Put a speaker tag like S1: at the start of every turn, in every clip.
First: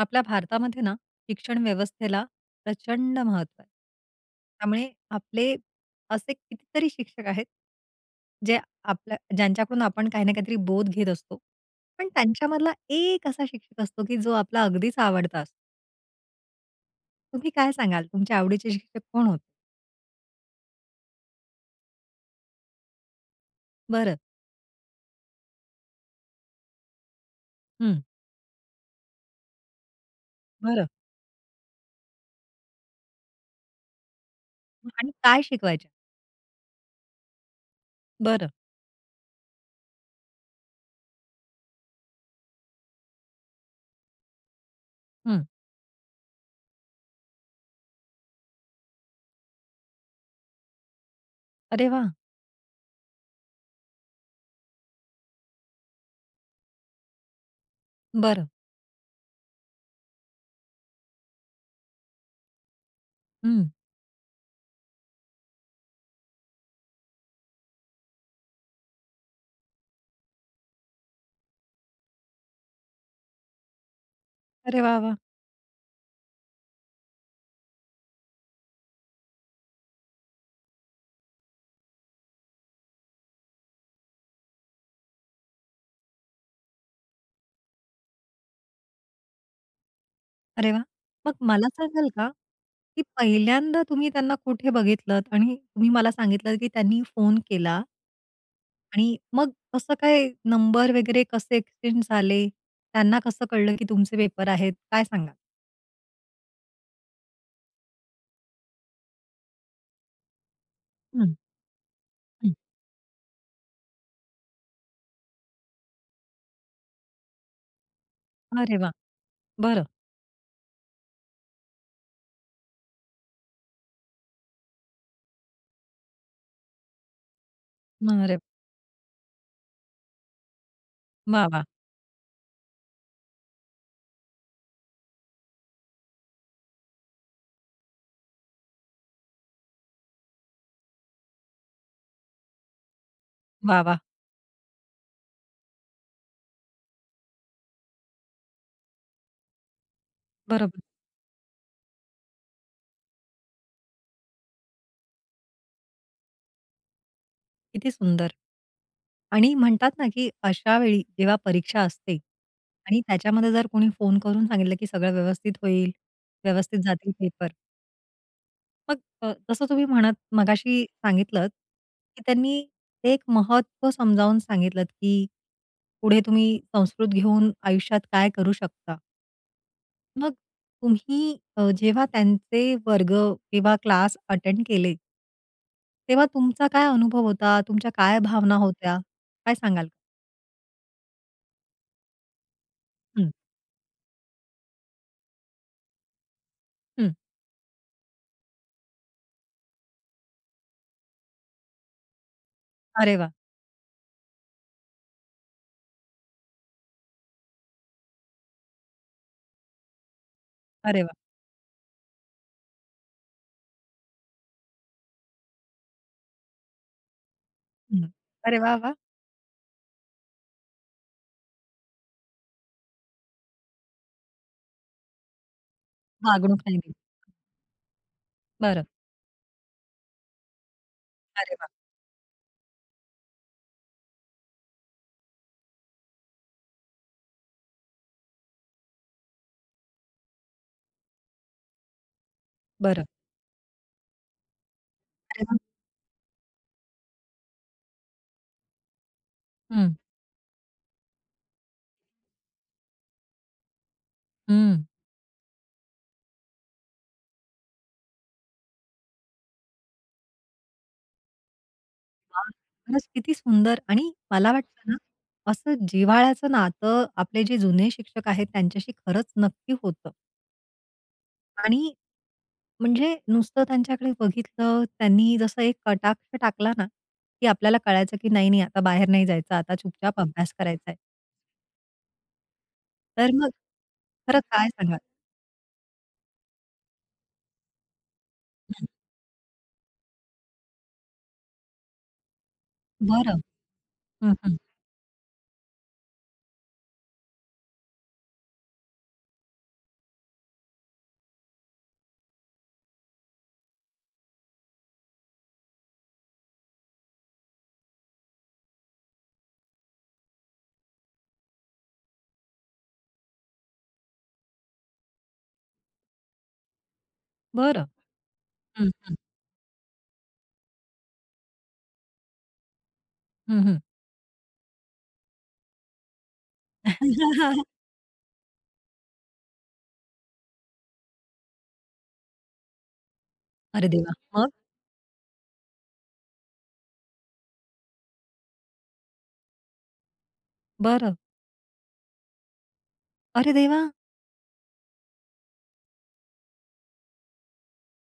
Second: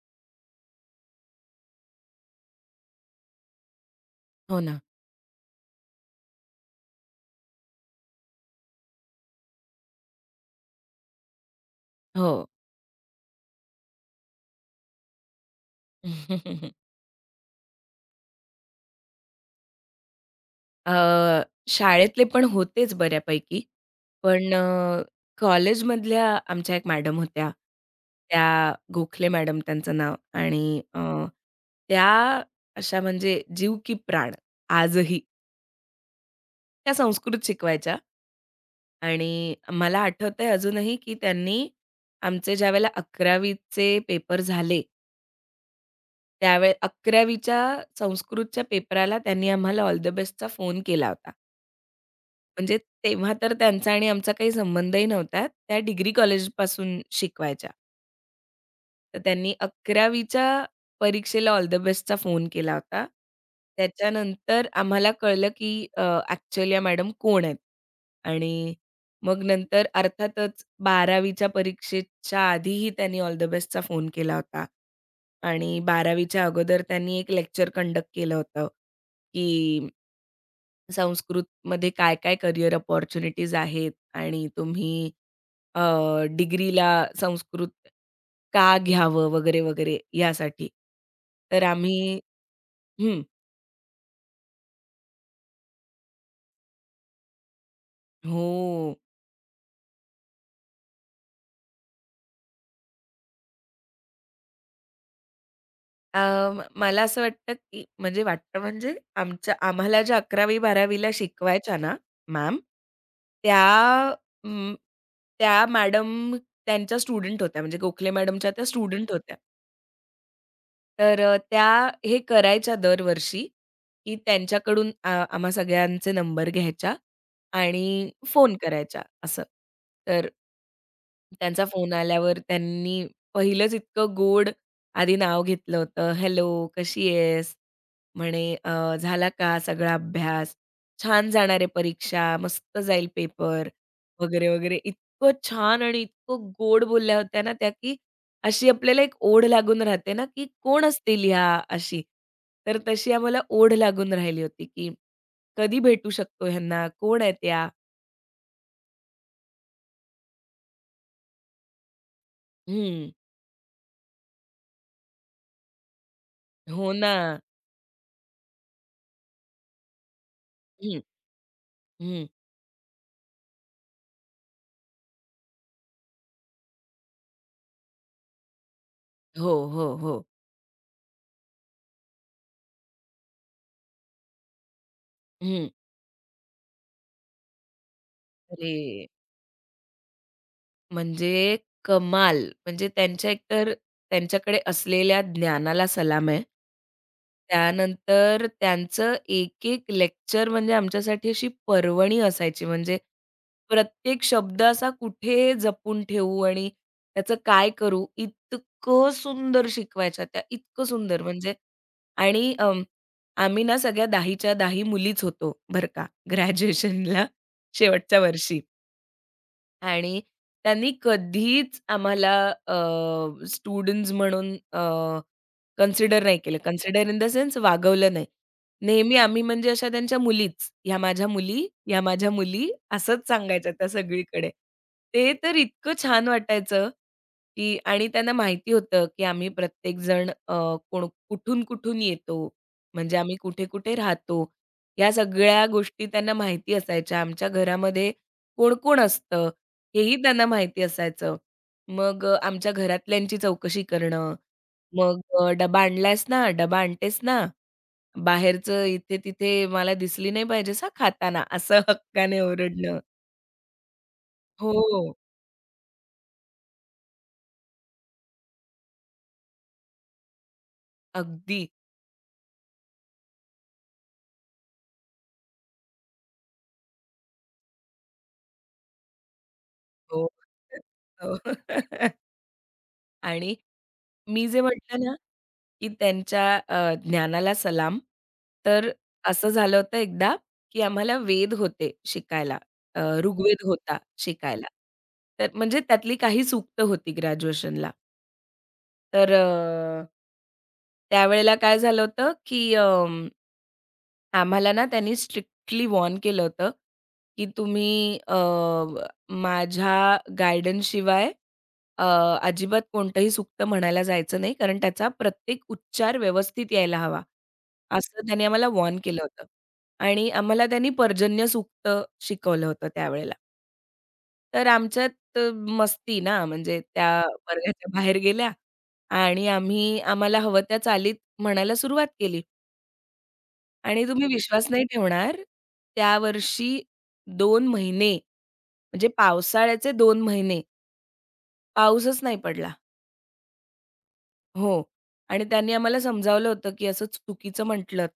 S1: आपल्या भारतामध्ये ना शिक्षण व्यवस्थेला प्रचंड महत्व आहे.
S2: हो ना.
S1: त्यामुळे आपले असे कितीतरी शिक्षक आहेत, जे आपल्या ज्यांच्याकडून आपण काही ना काहीतरी बोध घेत असतो. पण
S2: हो.
S1: त्यांच्यामधला एक असा शिक्षक असतो, की जो आपला अगदीच आवडता असतो. तुम्ही काय सांगाल तुमच्या आवडीचे शिक्षक कोण होते?
S2: अ, शाळेतले पण होतेच बऱ्यापैकी.
S1: बरं.
S2: पण कॉलेजमधल्या आमच्या एक मॅडम होत्या.
S1: हं.
S2: त्या गोखले मॅडम त्यांचं नाव आणि
S1: बरं.
S2: त्या अशा म्हणजे जीव की प्राण
S1: आणि
S2: आजही.
S1: काय शिकवायच्या?
S2: त्या संस्कृत शिकवायच्या
S1: बरं.
S2: आणि मला आठवतंय अजूनही, की त्यांनी आमचे ज्यावेळेला 11वी पेपर झाले,
S1: हं.
S2: त्यावेळे 11वी संस्कृतच्या पेपराला त्यांनी आम्हाला ऑल द बेस्टचा फोन केला होता.
S1: अरे वाह!
S2: म्हणजे तेव्हा तर त्यांचा आणि आमचा काही संबंधही नव्हता. त्या डिग्री कॉलेजपासून शिकवायच्या.
S1: बरं.
S2: तर त्यांनी 11वीच्या परीक्षेला ऑल द बेस्टचा फोन केला होता.
S1: हं.
S2: त्याच्यानंतर आम्हाला कळलं, की ॲक्चुअली या मॅडम कोण आहेत? आणि मग नंतर अर्थातच 12वीच्या परीक्षेच्या आधीही त्यांनी ऑल द बेस्टचा फोन केला होता.
S1: अरे वाह! वाह!
S2: आणि 12वीच्या अगोदर त्यांनी एक लेक्चर कंडक्ट केलं होतं, की संस्कृतमध्ये काय-काय करियर अपॉर्च्युनिटीज आहेत आणि तुम्ही अ, डिग्रीला संस्कृत का घ्यावं वगैरे, वगैरे यासाठी.
S1: अरे वाह! मग
S2: तर
S1: मला सांगाल
S2: आम्ही
S1: का, की
S2: हं,
S1: पहिल्यांदा तुम्ही त्यांना कुठे बघितलत आणि तुम्ही मला सांगितलं, की त्यांनी फोन केला
S2: हो.
S1: आणि मग कसं काय नंबर वगैरे कसे एक्सचेंज झाले? त्यांना कसं कळलं, की तुमचे पेपर आहेत? काय सांगाल?
S2: अ, म मला असं वाटतं, की म्हणजे वाटतं म्हणजे आमच्या आम्हाला ज्या 11वी-12वी
S1: हं,
S2: शिकवायच्या ना
S1: हं.
S2: मॅम, त्या अं, त्या मॅडम त्यांच्या स्टुडंट होत्या. म्हणजे गोखले मॅडमच्या त्या
S1: अरे वाह!
S2: स्टुडंट होत्या.
S1: बरं.
S2: तर त्या हे करायच्या दरवर्षी, की त्यांच्याकडून आम्हा सगळ्यांचे नंबर घ्यायच्या आणि
S1: मग अरे
S2: फोन करायच्या असं. तर
S1: वाह,
S2: त्यांचा
S1: वाह!
S2: फोन आल्यावर त्यांनी पहिलंच इतकं गोड आधी नाव घेतलं होतं, "हॅलो, कशी आहेस?" म्हणे "झाला का सगळा अभ्यास? छान जाणार परीक्षा, मस्त जाईल पेपर"
S1: वाह, वाह!
S2: वगैरे, वगैरे. इतकं छान आणि इतकं गोड बोलल्या होत्या ना त्या, की अशी आपल्याला एक ओढ लागून राहते ना, की
S1: बरोबर.
S2: कोण असतील ह्या अशी. तर तशी आम्हाला ओढ लागून राहिली होती, की कधी भेटू शकतो ह्यांना? कोण आहेत या?
S1: किती सुंदर. आणि म्हणतात ना, की अशा वेळी जेव्हा परीक्षा असते आणि
S2: हं.
S1: त्याच्यामध्ये जर कोणी फोन करून सांगितलं, की सगळं व्यवस्थित होईल, व्यवस्थित
S2: हो ना.
S1: जातील पेपर. मग जसं तुम्ही म्हणत मगाशी
S2: हं,
S1: सांगितलंत, की
S2: हं.
S1: त्यांनी ते एक महत्त्व समजावून सांगितलंत, की पुढे तुम्ही संस्कृत घेऊन आयुष्यात काय करू शकता.
S2: हो, हो, हो.
S1: मग तुम्ही जेव्हा त्यांचे वर्ग किंवा क्लास अटेंड केले
S2: हं.
S1: तेव्हा तुमचा काय अनुभव होता? तुमच्या काय भावना होत्या?
S2: अरे
S1: काय सांगाल? का?
S2: म्हणजे कमाल! म्हणजे त्यांच्या
S1: हं,
S2: एकतर त्यांच्याकडे असलेल्या ज्ञानाला सलाम आहे.
S1: हं.
S2: त्यानंतर त्यांचं एक-एक लेक्चर म्हणजे आमच्यासाठी अशी पर्वणी असायची. म्हणजे
S1: अरे वाह!
S2: प्रत्येक शब्द असा कुठे जपून ठेवू आणि त्याचं काय करू, इतकं सुंदर शिकवायच्या त्या, इतकं
S1: अरे
S2: सुंदर
S1: वाह!
S2: म्हणजे आणि आम्ही ना सगळ्या 10च्या 10 मुलीच होतो बरं का ग्रॅज्युएशनला
S1: हं.
S2: शेवटच्या
S1: अरे
S2: वर्षी.
S1: वाह, वाह!
S2: आणि त्यांनी कधीच आम्हाला अ, स्टुडंट्स म्हणून अ, कन्सिडर नाही केलं.
S1: वागणूक नाही दिली.
S2: कन्सिडर इन द सेन्स वागवलं नाही.
S1: बरं.
S2: नेहमी आम्ही म्हणजे अशा त्यांच्या मुलीच. "ह्या माझ्या
S1: अरे
S2: मुली,
S1: वाह!
S2: ह्या माझ्या मुली" असंच सांगायच्या त्या सगळीकडे. ते तर इतकं छान वाटायचं, की आणि त्यांना माहिती होतं, की आम्ही प्रत्येकजण कोण कुठून-कुठून येतो.
S1: बरं.
S2: म्हणजे आम्ही कुठे-कुठे राहतो. या
S1: अरे वाह!
S2: सगळ्या गोष्टी त्यांना माहिती असायच्या. आमच्या घरामध्ये कोण-कोण असतं
S1: हं,
S2: हेही त्यांना माहिती असायचं. मग आमच्या घरातल्यांची चौकशी करणं
S1: हं.
S2: मग डबा आणलायस ना, डबा आणतेस ना, बाहेरचं इथे-तिथे मला दिसली नाही पाहिजेस हां खाताना, असं हक्काने
S1: वाह!
S2: ओरडणं.
S1: खरंच किती सुंदर आणि मला वाटतं ना,
S2: हो,
S1: असं जिव्हाळ्याचं नातं आपले जे जुने शिक्षक आहेत त्यांच्याशी खरंच नक्की होतं
S2: अगदी.
S1: आणि म्हणजे नुसतं त्यांच्याकडे बघितलं, त्यांनी जसं एक कटाक्ष टाकला ना, की आपल्याला कळायचं की नाही, नाही आता बाहेर नाही जायचं, आता चुपचाप
S2: हो.
S1: अभ्यास करायचा आहे.
S2: हो.
S1: तर मग
S2: आणि
S1: खरं
S2: मी जे
S1: काय सांगाल?
S2: म्हटलं ना, की त्यांच्या ज्ञानाला सलाम.
S1: हं,
S2: तर असं झालं होतं एकदा, की आम्हाला वेद होते शिकायला.
S1: बरं.
S2: ऋग्वेद होता
S1: हं, हं.
S2: शिकायला. तर म्हणजे त्यातली काही सूक्तं होती ग्रॅज्युएशनला. तर त्यावेळेला काय झालं होतं, की आम्हाला ना त्यांनी स्ट्रिक्टली वॉर्न केलं होतं, की तुम्ही माझ्या गाईडन्सशिवाय अ, अजिबात कोणतंही सूक्त म्हणायला जायचं नाही, कारण त्याचा प्रत्येक उच्चार व्यवस्थित यायला हवा,
S1: बरं.
S2: असं त्यांनी आम्हाला
S1: हं,
S2: वॉर्न केलं होतं. आणि आम्हाला त्यांनी पर्जन्य सूक्त शिकवलं होतं त्यावेळेला.
S1: हं, हं.
S2: तर आमच्यात मस्ती ना, म्हणजे त्या वर्गाच्या बाहेर गेल्या आणि आम्ही आम्हाला हवं त्या चालीत म्हणायला सुरुवात केली
S1: अरे
S2: आणि
S1: देवा!
S2: तुम्ही
S1: मग?
S2: विश्वास नाही ठेवणार, त्या वर्षी 2 महिने म्हणजे पावसाळ्याचे 2 महिने
S1: बरं.
S2: पाऊसच नाही पडला.
S1: अरे देवा!
S2: हो. आणि त्यांनी आम्हाला समजावलं होतं, की असं चुकीचं म्हटलंत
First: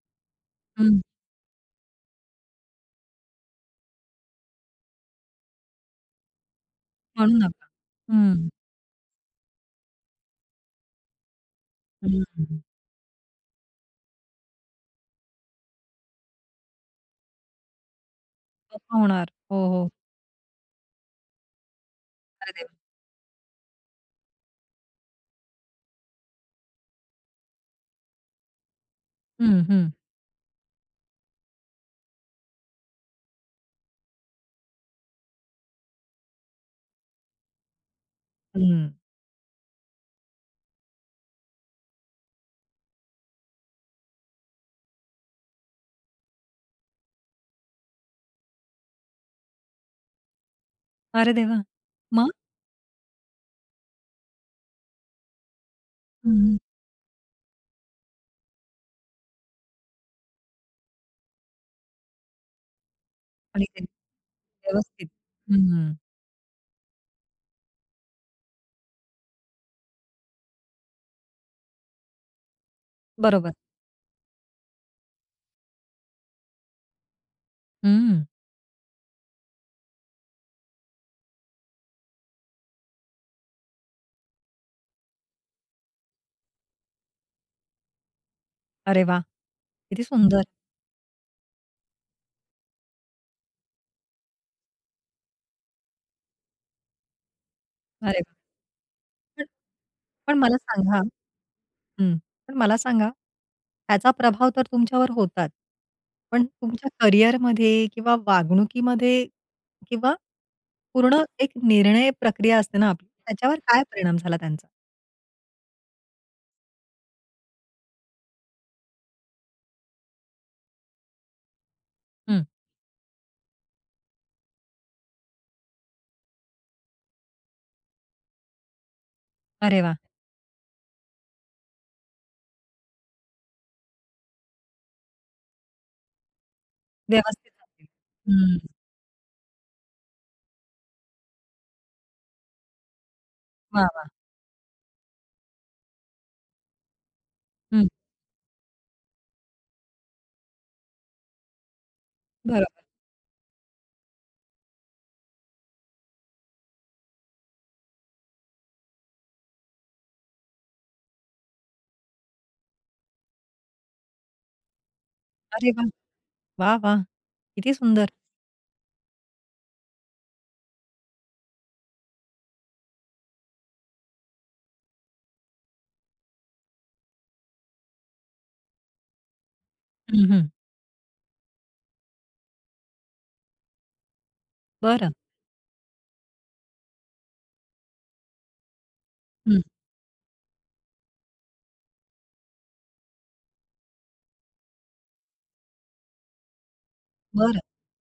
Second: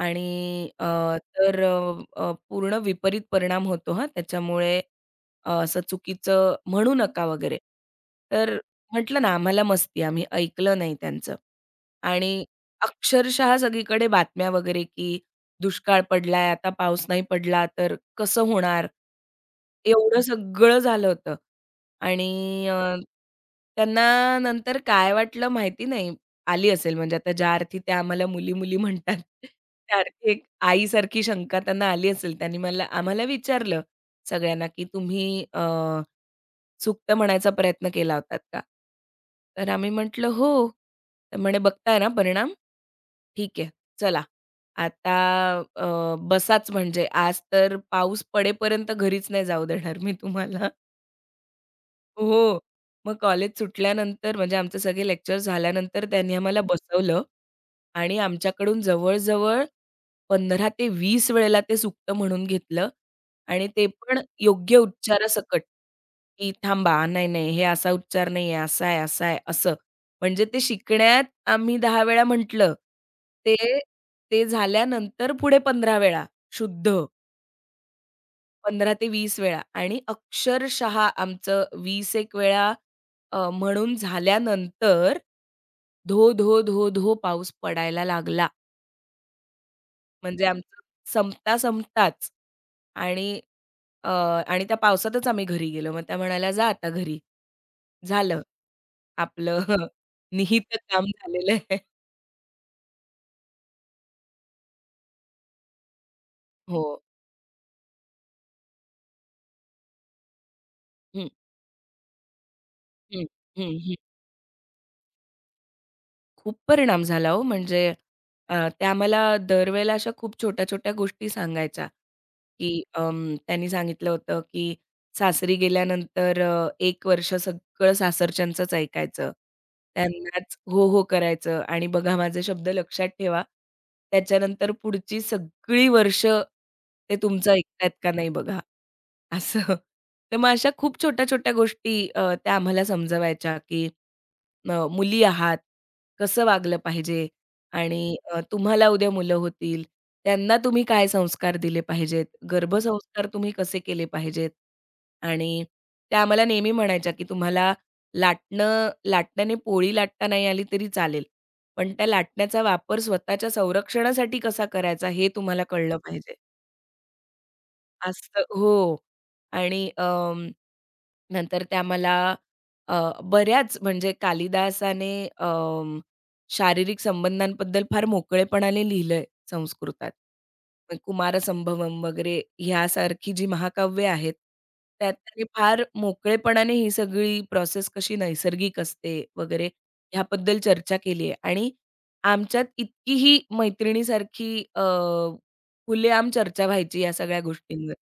S2: आणि अ,
S1: हं.
S2: तर अ, अ, पूर्ण विपरीत परिणाम होतो हां, त्याच्यामुळे असं चुकीचं म्हणू नका
S1: म्हणू
S2: वगैरे.
S1: नका. हं,
S2: तर म्हटलं ना, आम्हाला मस्ती, आम्ही ऐकलं नाही त्यांचं. आणि
S1: हं.
S2: अक्षरशः सगळीकडे बातम्या वगैरे, की दुष्काळ पडलाय, आता पाऊस नाही पडला तर कसं होणार?
S1: गप्पा होणार. हो, हो.
S2: एवढं सगळं झालं होतं. आणि
S1: अरे देवा!
S2: अ, त्यांना नंतर काय वाटलं माहिती नाही. आली असेल म्हणजे आता ज्या अर्थी त्या आम्हाला मुली-मुली म्हणतात,
S1: हं, हं.
S2: त्या अर्थी एक आईसारखी शंका त्यांना आली असेल. त्यांनी आम्हाला विचारलं सगळ्यांना, की "तुम्ही सुक्त म्हणायचा प्रयत्न केला होतात का?"
S1: हं.
S2: तर आम्ही म्हटलं, "हो." तर म्हणे, "बघताय ना परिणाम? ठीक आहे, चला आता अ, बसाच म्हणजे आज तर पाऊस पडेपर्यंत घरीच नाही जाऊ देणार मी तुम्हाला."
S1: अरे देवा! मग?
S2: हो. मग कॉलेज सुटल्यानंतर म्हणजे आमचे सगळे लेक्चर झाल्यानंतर त्यांनी
S1: हं.
S2: आम्हाला बसवलं आणि आमच्याकडून जवळ-जवळ 15 ते 20 वेळेला ते सुक्त म्हणून घेतलं
S1: आणि
S2: आणि
S1: ते
S2: ते पण योग्य
S1: व्यवस्थित.
S2: उच्चारासकट,
S1: हं.
S2: की "थांबा, नाही-नाही हे असा उच्चार नाहीये, असा आहे, असा आहे," असं. म्हणजे ते शिकण्यात आम्ही 10 वेळा म्हटलं.
S1: बरोबर.
S2: ते ते झाल्यानंतर पुढे 15 वेळा शुद्ध.
S1: हं.
S2: 15 ते 20 वेळा आणि अक्षरशः आमचं 20 एक वेळा म्हणून झाल्यानंतर धो, धो, धो, धो पाऊस पडायला लागला.
S1: अरे वाह! किती
S2: म्हणजे
S1: सुंदर.
S2: आमचं संपता-संपताच आणि आणि त्या पावसातच आम्ही घरी गेलो. मग त्या म्हणाल्या, "जा आता घरी.
S1: अरे वाह!
S2: झालं
S1: पण
S2: आपलं
S1: पण मला
S2: निहित
S1: सांगा
S2: काम झालेलं आहे."
S1: हं. पण मला सांगा, त्याचा प्रभाव तर तुमच्यावर होताच. पण
S2: हो.
S1: तुमच्या करिअरमध्ये किंवा वागणुकीमध्ये किंवा पूर्ण
S2: हं,
S1: एक निर्णय प्रक्रिया असते ना आपली,
S2: हं,
S1: त्याच्यावर
S2: हं,
S1: काय
S2: हं.
S1: परिणाम झाला त्यांचा?
S2: खूप परिणाम झाला हो. म्हणजे त्या आम्हाला दरवेळेला अशा खूप छोट्या-छोट्या गोष्टी सांगायच्या,
S1: हं.
S2: की त्यांनी सांगितलं होतं, की सासरी गेल्यानंतर 1 वर्ष सगळं सासरच्यांचंच ऐकायचं.
S1: अरे वाह!
S2: त्यांनाच हो, हो करायचं आणि बघा माझे शब्द लक्षात ठेवा. त्याच्यानंतर पुढची सगळी वर्ष ते तुमचं
S1: व्यवस्थित
S2: ऐकतायत का नाही
S1: सांगितलं.
S2: बघा,
S1: हं.
S2: असं. तर मग अशा खूप छोट्या-छोट्या गोष्टी त्या आम्हाला समजवायच्या, की
S1: वाह, वाह!
S2: मुली आहात, कसं वागलं पाहिजे
S1: हं,
S2: आणि तुम्हाला उद्या मुलं होतील, त्यांना तुम्ही काय संस्कार दिले पाहिजेत,
S1: बरोबर.
S2: गर्भसंस्कार तुम्ही कसे केले पाहिजेत आणि त्या आम्हाला नेहमी म्हणायच्या, की तुम्हाला लाटणं लाटण्याने पोळी लाटता नाही आली तरी चालेल, पण त्या लाटण्याचा वापर स्वतःच्या संरक्षणासाठी कसा करायचा हे तुम्हाला
S1: अरे वाह!
S2: कळलं पाहिजे.
S1: वाह, वाह! किती सुंदर.
S2: असतं हो. आणि नंतर त्या मला अ, बऱ्याच म्हणजे कालिदासाने अं, शारीरिक संबंधांबद्दल फार मोकळेपणाने लिहिलंय संस्कृतात.
S1: हं, हं.
S2: मग कुमारसंभवम वगैरे ह्यासारखी जी महाकाव्य आहेत, त्यात
S1: बरं.
S2: त्याने फार मोकळेपणाने ही सगळी प्रोसेस कशी नैसर्गिक असते
S1: हं,
S2: वगैरे ह्याबद्दल चर्चा केली आहे. आणि आमच्यात इतकीही मैत्रिणीसारखी खुलेआम चर्चा व्हायची या सगळ्या
S1: बरं.
S2: गोष्टींवर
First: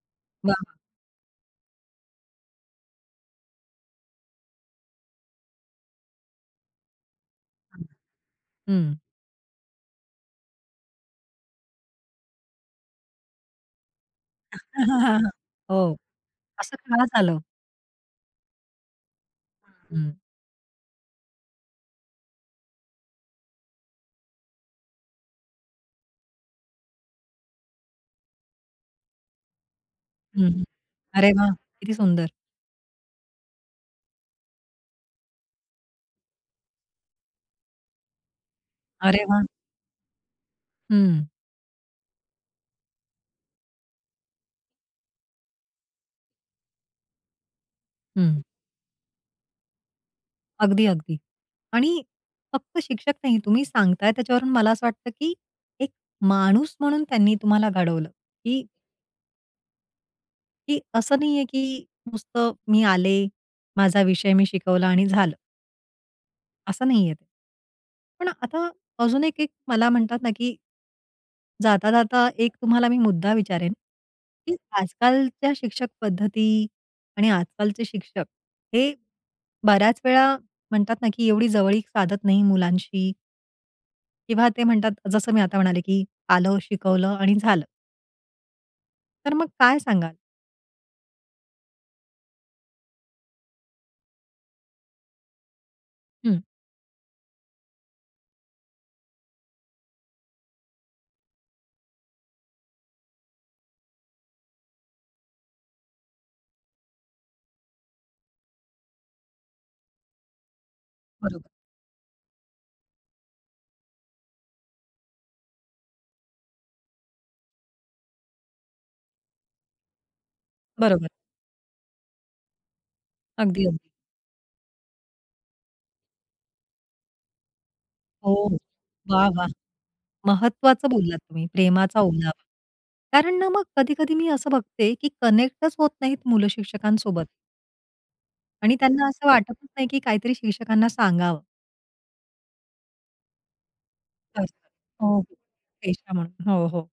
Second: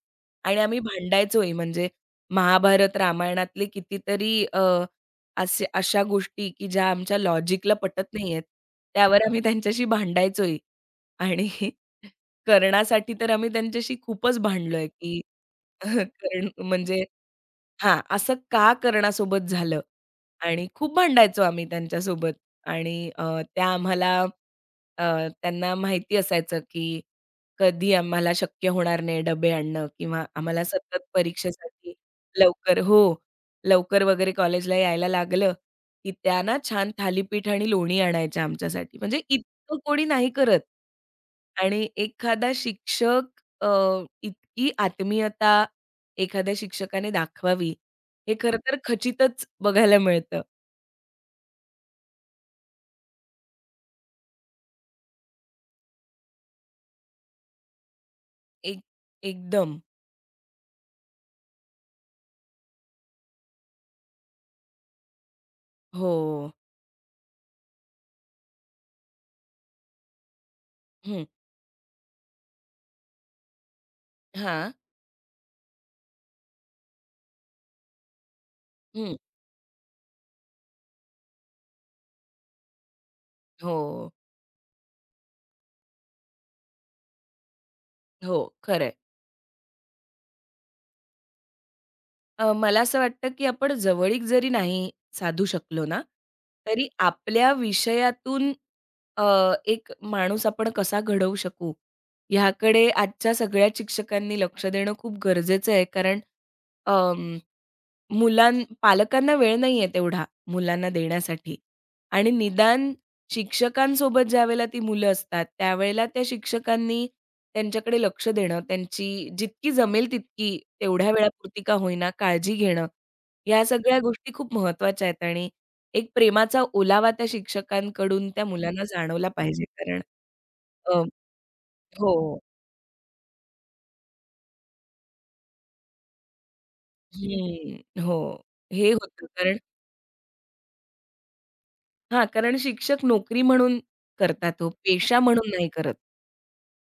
S2: आणि
S1: वाह!
S2: आम्ही भांडायचोही. म्हणजे महाभारत, रामायणातले कितीतरी असे अशा गोष्टी, की ज्या आमच्या लॉजिकला पटत नाहीयेत,
S1: हं.
S2: त्यावर आम्ही त्यांच्याशी भांडायचोही. आणि कर्णासाठी तर आम्ही त्यांच्याशी खूपच भांडलोय, की
S1: हो,
S2: कर्ण
S1: असं
S2: म्हणजे
S1: का झालं?
S2: हां, असं का कर्णासोबत झालं?
S1: हं,
S2: आणि खूप भांडायचो आम्ही त्यांच्यासोबत आणि अ, त्या आम्हाला अ, त्यांना माहिती असायचं, की कधी आम्हाला शक्य होणार नाही डबे आणणं किंवा आम्हाला
S1: हं,
S2: सतत
S1: अरे वाह!
S2: परीक्षेसाठी
S1: किती सुंदर.
S2: लवकर हो, लवकर वगैरे कॉलेजला यायला लागलं, की त्या ना छान थालीपीठ आणि लोणी आणायच्या आमच्यासाठी. म्हणजे
S1: अरे वाह!
S2: इतकं कोणी नाही करत.
S1: हं,
S2: आणि एखादा शिक्षक अ, इतकी आत्मीयता एखाद्या शिक्षकाने दाखवावी, हे
S1: हं.
S2: खरं तर खचितच बघायला मिळतं.
S1: अगदी, अगदी. आणि फक्त शिक्षक नाही, तुम्ही सांगताय त्याच्यावरून मला असं वाटतं, की एक माणूस म्हणून त्यांनी तुम्हाला घडवलं, की
S2: एक एकदम.
S1: की असं नाहीये, की नुसतं मी आले, माझा विषय मी शिकवला आणि झालं.
S2: हो.
S1: असं नाहीये ते. पण आता अजून एक एक मला म्हणतात ना, की
S2: हं.
S1: जाता, जाता एक तुम्हाला मी मुद्दा विचारेन, की
S2: हां.
S1: आजकालच्या शिक्षक पद्धती आणि आजकालचे शिक्षक हे
S2: हं.
S1: बऱ्याच वेळा म्हणतात ना, की एवढी जवळीक साधत नाही मुलांशी
S2: हो,
S1: किंवा ते म्हणतात जसं मी आता म्हणाले, की आलं, शिकवलं आणि झालं.
S2: हो. खरं आहे.
S1: तर मग काय सांगाल?
S2: मला असं वाटतं, की आपण जवळीक जरी नाही साधू शकलो ना,
S1: हं,
S2: तरी आपल्या विषयातून अ, एक माणूस आपण कसा घडवू शकू, ह्याकडे आजच्या सगळ्याच शिक्षकांनी लक्ष देणं खूप गरजेचं आहे. कारण अं पालकांना वेळ नाहीये तेवढा मुलांना
S1: बरोबर,
S2: देण्यासाठी आणि निदान शिक्षकांसोबत ज्यावेळेला ती मुलं असतात, त्यावेळेला त्या शिक्षकांनी त्यांच्याकडे लक्ष देणं, त्यांची जितकी जमेल तितकी तेवढ्या
S1: बरोबर.
S2: वेळापुरती का होईना काळजी घेणं, या
S1: अगदी, अगदी.
S2: सगळ्या गोष्टी खूप महत्त्वाच्या आहेत आणि एक प्रेमाचा ओलावा त्या शिक्षकांकडून
S1: हो,
S2: त्या मुलांना
S1: वाह!
S2: जाणवला
S1: वाह!
S2: पाहिजे कारण
S1: महत्त्वाचं
S2: अ,
S1: बोललात तुम्ही, प्रेमाचा
S2: हो.
S1: ओलावा. कारण ना मग कधी-कधी मी असं बघते, की कनेक्टच होत नाहीत मुलं शिक्षकांसोबत
S2: हं. हो.
S1: आणि
S2: हे
S1: त्यांना
S2: होतं
S1: असं वाटतच
S2: कारण
S1: नाही, की काहीतरी शिक्षकांना सांगावं.
S2: हां, कारण शिक्षक नोकरी म्हणून करतात हो,
S1: असं. हो,
S2: पेशा
S1: हो.
S2: म्हणून नाही करत.
S1: पेशा म्हणून. हो, हो.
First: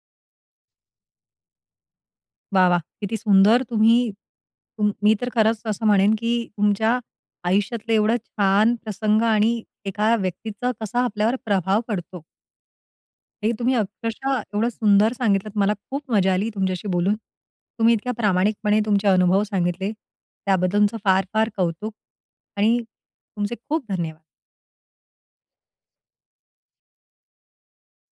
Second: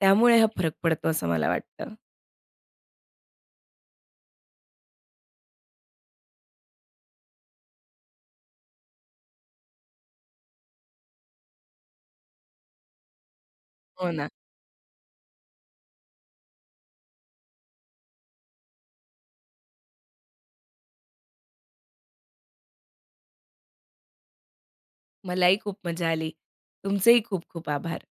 S2: त्यामुळे हा फरक पडतो असं मला वाटतं.
S1: वाह! वाह! किती सुंदर तुम्ही मी तर खरंच असं म्हणेन, की तुमच्या आयुष्यातलं एवढं छान प्रसंग आणि एका व्यक्तीचा कसा आपल्यावर प्रभाव पडतो. हे तुम्ही
S2: हो ना.
S1: अक्षरशः एवढं सुंदर सांगितलत. मला खूप मजा आली तुमच्याशी बोलून. तुम्ही इतक्या प्रामाणिकपणे तुमचे अनुभव सांगितले. त्याबद्दल तुमचं फार फार कौतुक आणि तुमचे खूप धन्यवाद.
S2: मलाही खूप मजा आली. तुमचेही खूप खूप आभार.